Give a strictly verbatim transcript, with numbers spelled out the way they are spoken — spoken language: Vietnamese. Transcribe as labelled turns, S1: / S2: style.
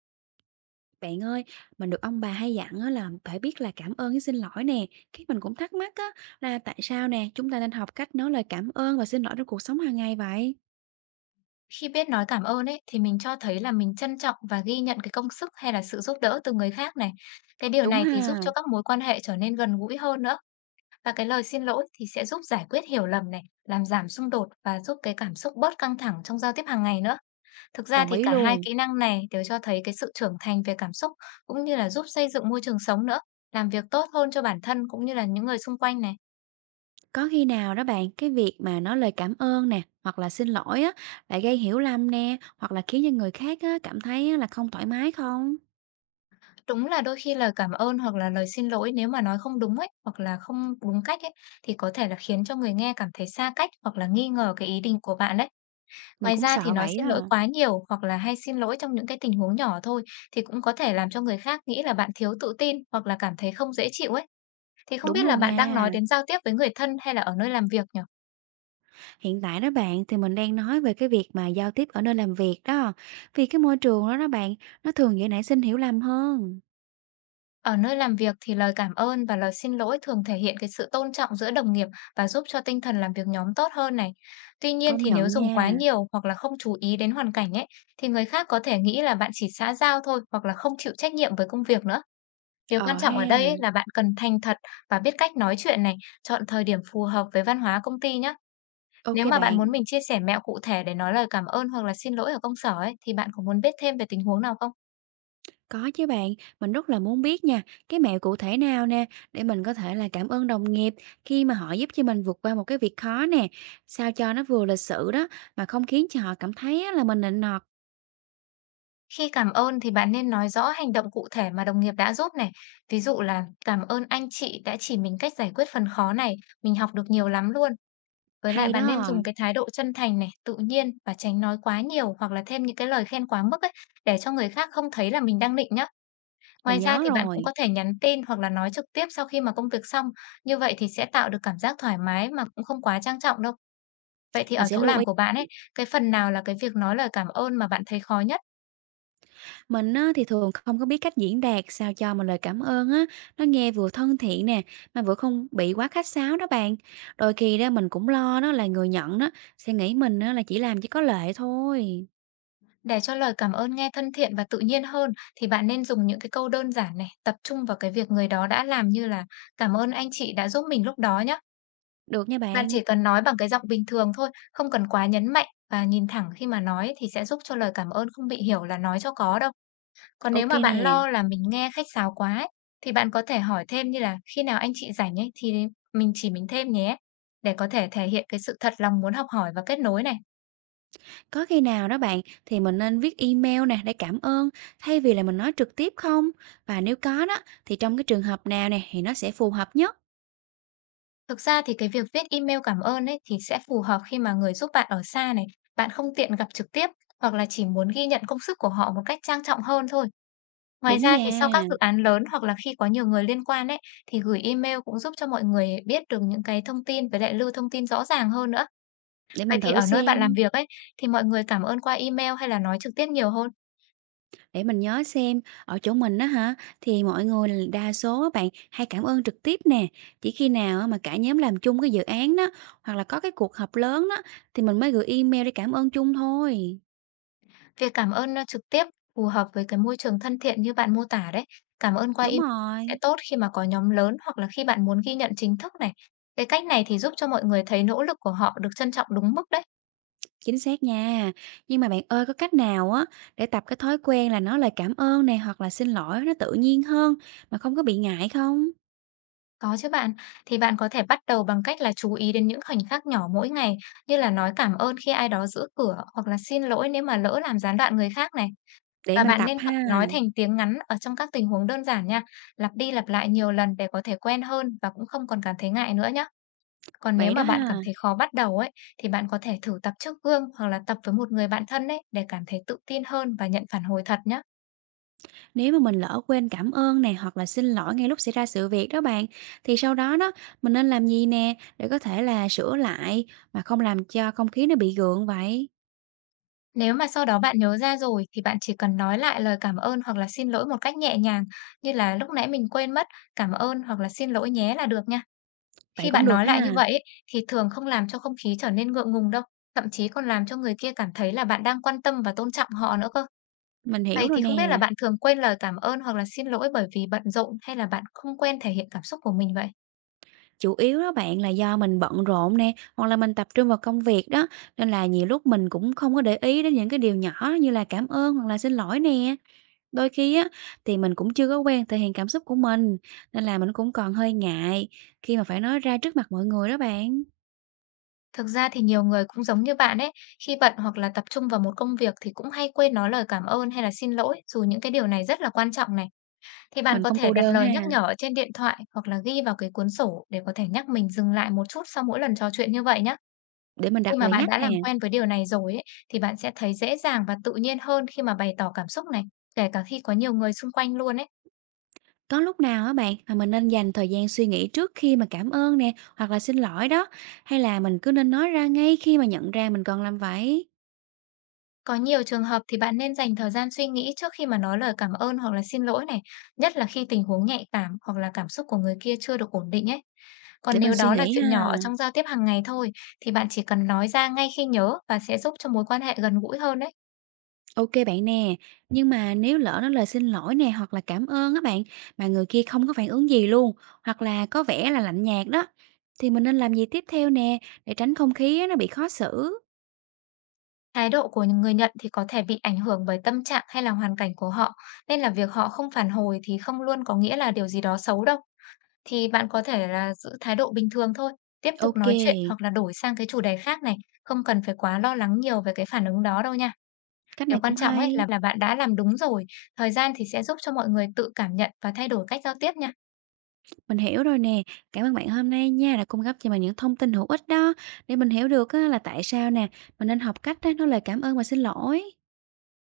S1: Bạn ơi, mình được ông bà hay dặn á là phải biết là cảm ơn với xin lỗi nè. Cái mình cũng thắc mắc á là tại sao nè, chúng ta nên học cách nói lời cảm ơn và xin lỗi trong cuộc sống hàng ngày vậy?
S2: Khi biết nói cảm ơn ấy, thì mình cho thấy là mình trân trọng và ghi nhận cái công sức hay là sự giúp đỡ từ người khác này. Cái điều
S1: Đúng
S2: này thì giúp
S1: ha,
S2: cho các mối quan hệ trở nên gần gũi hơn nữa và cái lời xin lỗi thì sẽ giúp giải quyết hiểu lầm này, làm giảm xung đột và giúp cái cảm xúc bớt căng thẳng trong giao tiếp hàng ngày nữa. Thực ra
S1: đồng
S2: thì
S1: ý
S2: cả hai
S1: luôn.
S2: kỹ năng này đều cho thấy cái sự trưởng thành về cảm xúc cũng như là giúp xây dựng môi trường sống nữa, làm việc tốt hơn cho bản thân cũng như là những người xung quanh này.
S1: Có khi nào đó bạn, cái việc mà nói lời cảm ơn nè, hoặc là xin lỗi á, lại gây hiểu lầm nè, hoặc là khiến cho người khác á, cảm thấy á, là không thoải mái không?
S2: Đúng là đôi khi lời cảm ơn hoặc là lời xin lỗi nếu mà nói không đúng ấy, hoặc là không đúng cách ấy, thì có thể là khiến cho người nghe cảm thấy xa cách hoặc là nghi ngờ cái ý định của bạn đấy.
S1: Mình
S2: Ngoài
S1: cũng
S2: ra thì
S1: sợ
S2: nói
S1: vậy
S2: xin
S1: á.
S2: lỗi quá nhiều hoặc là hay xin lỗi trong những cái tình huống nhỏ thôi thì cũng có thể làm cho người khác nghĩ là bạn thiếu tự tin hoặc là cảm thấy không dễ chịu ấy. Thì không
S1: Đúng
S2: biết là
S1: luôn
S2: bạn đang nói
S1: nha.
S2: đến giao tiếp với người thân hay là ở nơi làm việc nhỉ?
S1: Hiện tại đó bạn thì mình đang nói về cái việc mà giao tiếp ở nơi làm việc đó. Vì cái môi trường đó đó bạn, nó thường dễ nảy sinh hiểu lầm hơn.
S2: Ở nơi làm việc thì lời cảm ơn và lời xin lỗi thường thể hiện cái sự tôn trọng giữa đồng nghiệp và giúp cho tinh thần làm việc nhóm tốt hơn này. Tuy nhiên
S1: Công
S2: thì nếu
S1: nhận
S2: dùng quá
S1: nha.
S2: nhiều hoặc là không chú ý đến hoàn cảnh ấy, thì người khác có thể nghĩ là bạn chỉ xã giao thôi hoặc là không chịu trách nhiệm với công việc nữa. Điều quan
S1: Ờ
S2: trọng
S1: ha.
S2: ở đây ấy là bạn cần thành thật và biết cách nói chuyện này, chọn thời điểm phù hợp với văn hóa công ty nhé.
S1: Ok
S2: Nếu mà bạn muốn
S1: bạn.
S2: mình chia sẻ mẹo cụ thể để nói lời cảm ơn hoặc là xin lỗi ở công sở ấy, thì bạn có muốn biết thêm về tình huống nào không?
S1: Có chứ bạn, mình rất là muốn biết nha, cái mẹo cụ thể nào nè để mình có thể là cảm ơn đồng nghiệp khi mà họ giúp cho mình vượt qua một cái việc khó nè, sao cho nó vừa lịch sự đó mà không khiến cho họ cảm thấy á là mình nịnh nọt.
S2: Khi cảm ơn thì bạn nên nói rõ hành động cụ thể mà đồng nghiệp đã giúp này. Ví dụ là cảm ơn anh chị đã chỉ mình cách giải quyết phần khó này, mình học được nhiều lắm luôn. Với lại
S1: Hay
S2: bạn nên
S1: đó.
S2: dùng cái thái độ chân thành này, tự nhiên và tránh nói quá nhiều hoặc là thêm những cái lời khen quá mức ấy để cho người khác không thấy là mình đang nịnh nhá. Ngoài
S1: Mình
S2: ra
S1: nhớ
S2: thì bạn cũng
S1: rồi.
S2: có thể nhắn tin hoặc là nói trực tiếp sau khi mà công việc xong. Như vậy thì sẽ tạo được cảm giác thoải mái mà cũng không quá trang trọng đâu. Vậy thì
S1: Mình
S2: ở
S1: sẽ
S2: chỗ
S1: lưu
S2: làm
S1: ý.
S2: của bạn ấy, cái phần nào là cái việc nói lời cảm ơn mà bạn thấy khó nhất?
S1: Mình á, thì thường không có biết cách diễn đạt sao cho mà lời cảm ơn á, nó nghe vừa thân thiện nè, mà vừa không bị quá khách sáo đó bạn. Đôi khi đó mình cũng lo đó là người nhận đó, sẽ nghĩ mình á, là chỉ làm chỉ có lệ thôi.
S2: Để cho lời cảm ơn nghe thân thiện và tự nhiên hơn thì bạn nên dùng những cái câu đơn giản này, tập trung vào cái việc người đó đã làm như là "Cảm ơn anh chị đã giúp mình lúc đó nhé."
S1: Được nha
S2: Bạn
S1: bạn.
S2: chỉ cần nói bằng cái giọng bình thường thôi, không cần quá nhấn mạnh và nhìn thẳng khi mà nói thì sẽ giúp cho lời cảm ơn không bị hiểu là nói cho có đâu. Còn nếu
S1: Ok
S2: mà bạn
S1: nè.
S2: lo là mình nghe khách sáo quá ấy, thì bạn có thể hỏi thêm như là "Khi nào anh chị rảnh ấy thì mình chỉ mình thêm nhé." Để có thể thể hiện cái sự thật lòng muốn học hỏi và kết nối này.
S1: Có khi nào đó bạn thì mình nên viết email nè để cảm ơn thay vì là mình nói trực tiếp không? Và nếu có đó thì trong cái trường hợp nào nè thì nó sẽ phù hợp nhất?
S2: Thực ra thì cái việc viết email cảm ơn ấy thì sẽ phù hợp khi mà người giúp bạn ở xa này, bạn không tiện gặp trực tiếp hoặc là chỉ muốn ghi nhận công sức của họ một cách trang trọng hơn thôi. Ngoài
S1: Đúng
S2: ra thì sau
S1: nha.
S2: các dự án lớn hoặc là khi có nhiều người liên quan ấy thì gửi email cũng giúp cho mọi người biết được những cái thông tin với lại lưu thông tin rõ ràng hơn nữa.
S1: Để
S2: Vậy
S1: mình
S2: thì
S1: thử
S2: ở nơi bạn làm
S1: xem.
S2: việc ấy thì mọi người cảm ơn qua email hay là nói trực tiếp nhiều hơn?
S1: Để mình nhớ xem, ở chỗ mình đó hả, thì mọi người là đa số á bạn hay cảm ơn trực tiếp nè. Chỉ khi nào á mà cả nhóm làm chung cái dự án đó, hoặc là có cái cuộc họp lớn đó, thì mình mới gửi email để cảm ơn chung thôi.
S2: Việc cảm ơn, a, trực tiếp phù hợp với cái môi trường thân thiện như bạn mô tả đấy. Cảm ơn qua
S1: Đúng
S2: email sẽ
S1: rồi,
S2: tốt khi mà có nhóm lớn hoặc là khi bạn muốn ghi nhận chính thức này. Cái cách này thì giúp cho mọi người thấy nỗ lực của họ được trân trọng đúng mức đấy.
S1: chính xác nha. Nhưng mà bạn ơi, có cách nào á để tập cái thói quen là nói lời cảm ơn này hoặc là xin lỗi nó tự nhiên hơn mà không có bị ngại không?
S2: Có chứ bạn. Thì bạn có thể bắt đầu bằng cách là chú ý đến những khoảnh khắc nhỏ mỗi ngày, như là nói cảm ơn khi ai đó giữ cửa hoặc là xin lỗi nếu mà lỡ làm gián đoạn người khác này.
S1: Để
S2: Và
S1: mình
S2: bạn
S1: tập
S2: nên tập
S1: ha.
S2: nói thành tiếng ngắn ở trong các tình huống đơn giản nha, lặp đi lặp lại nhiều lần để có thể quen hơn và cũng không còn cảm thấy ngại nữa nhé. Còn nếu
S1: Vậy
S2: mà
S1: đó
S2: bạn cảm
S1: ha.
S2: thấy khó bắt đầu ấy, thì bạn có thể thử tập trước gương hoặc là tập với một người bạn thân ấy để cảm thấy tự tin hơn và nhận phản hồi thật nhé.
S1: Nếu mà mình lỡ quên cảm ơn này hoặc là xin lỗi ngay lúc xảy ra sự việc đó bạn, thì sau đó đó mình nên làm gì nè để có thể là sửa lại mà không làm cho không khí nó bị gượng vậy?
S2: Nếu mà sau đó bạn nhớ ra rồi thì bạn chỉ cần nói lại lời cảm ơn hoặc là xin lỗi một cách nhẹ nhàng, như là lúc nãy mình quên mất cảm ơn hoặc là xin lỗi nhé là được nha.
S1: Vậy
S2: Khi
S1: cũng
S2: bạn
S1: được
S2: nói lại như
S1: ha,
S2: vậy ấy, thì thường không làm cho không khí trở nên ngượng ngùng đâu, thậm chí còn làm cho người kia cảm thấy là bạn đang quan tâm và tôn trọng họ nữa cơ.
S1: mình hiểu
S2: Vậy
S1: rồi
S2: thì không
S1: nè.
S2: biết là bạn thường quên lời cảm ơn hoặc là xin lỗi bởi vì bận rộn hay là bạn không quen thể hiện cảm xúc của mình vậy?
S1: Chủ yếu đó bạn là do mình bận rộn nè, hoặc là mình tập trung vào công việc đó, nên là nhiều lúc mình cũng không có để ý đến những cái điều nhỏ như là cảm ơn hoặc là xin lỗi nè. Đôi khi á thì mình cũng chưa có quen thể hiện cảm xúc của mình, nên là mình cũng còn hơi ngại khi mà phải nói ra trước mặt mọi người đó bạn.
S2: Thực ra thì nhiều người cũng giống như bạn ấy, khi bận hoặc là tập trung vào một công việc thì cũng hay quên nói lời cảm ơn hay là xin lỗi, dù những cái điều này rất là quan trọng này. Thì bạn
S1: Mình
S2: có
S1: không
S2: thể
S1: cô
S2: đặt
S1: đơn
S2: lời nhắc
S1: ha,
S2: nhở ở trên điện thoại hoặc là ghi vào cái cuốn sổ để có thể nhắc mình dừng lại một chút sau mỗi lần trò chuyện như vậy nhé.
S1: để mình
S2: Khi
S1: đặt
S2: mà
S1: lời
S2: bạn
S1: nhắc
S2: đã
S1: nè.
S2: làm quen với điều này rồi ấy, thì bạn sẽ thấy dễ dàng và tự nhiên hơn khi mà bày tỏ cảm xúc này, kể cả khi có nhiều người xung quanh luôn ấy.
S1: Có lúc nào á bạn mà mình nên dành thời gian suy nghĩ trước khi mà cảm ơn nè, hoặc là xin lỗi đó, hay là mình cứ nên nói ra ngay khi mà nhận ra mình còn làm vậy?
S2: Có nhiều trường hợp thì bạn nên dành thời gian suy nghĩ trước khi mà nói lời cảm ơn hoặc là xin lỗi này, nhất là khi tình huống nhạy cảm hoặc là cảm xúc của người kia chưa được ổn định ấy. Còn
S1: Để mình
S2: nếu
S1: suy
S2: đó là
S1: nghĩ
S2: chuyện nhỏ ở
S1: ha.
S2: trong giao tiếp hàng ngày thôi, thì bạn chỉ cần nói ra ngay khi nhớ và sẽ giúp cho mối quan hệ gần gũi hơn đấy.
S1: Ok bạn nè, nhưng mà nếu lỡ nói lời xin lỗi nè hoặc là cảm ơn á bạn mà người kia không có phản ứng gì luôn, hoặc là có vẻ là lạnh nhạt đó, thì mình nên làm gì tiếp theo nè để tránh không khí á, nó bị khó xử?
S2: Thái độ của người nhận thì có thể bị ảnh hưởng bởi tâm trạng hay là hoàn cảnh của họ, nên là việc họ không phản hồi thì không luôn có nghĩa là điều gì đó xấu đâu. Thì bạn có thể là giữ thái độ bình thường thôi, tiếp tục
S1: Ok,
S2: nói chuyện hoặc là đổi sang cái chủ đề khác này, không cần phải quá lo lắng nhiều về cái phản ứng đó đâu nha.
S1: cách
S2: Điều
S1: này
S2: quan
S1: cũng
S2: trọng ấy
S1: hay.
S2: là là bạn đã làm đúng rồi, thời gian thì sẽ giúp cho mọi người tự cảm nhận và thay đổi cách giao tiếp nha.
S1: Mình hiểu rồi nè. Cảm ơn bạn hôm nay nha đã cung cấp cho mình những thông tin hữu ích đó để mình hiểu được á, là tại sao nè mình nên học cách á, nói lời cảm ơn và xin lỗi.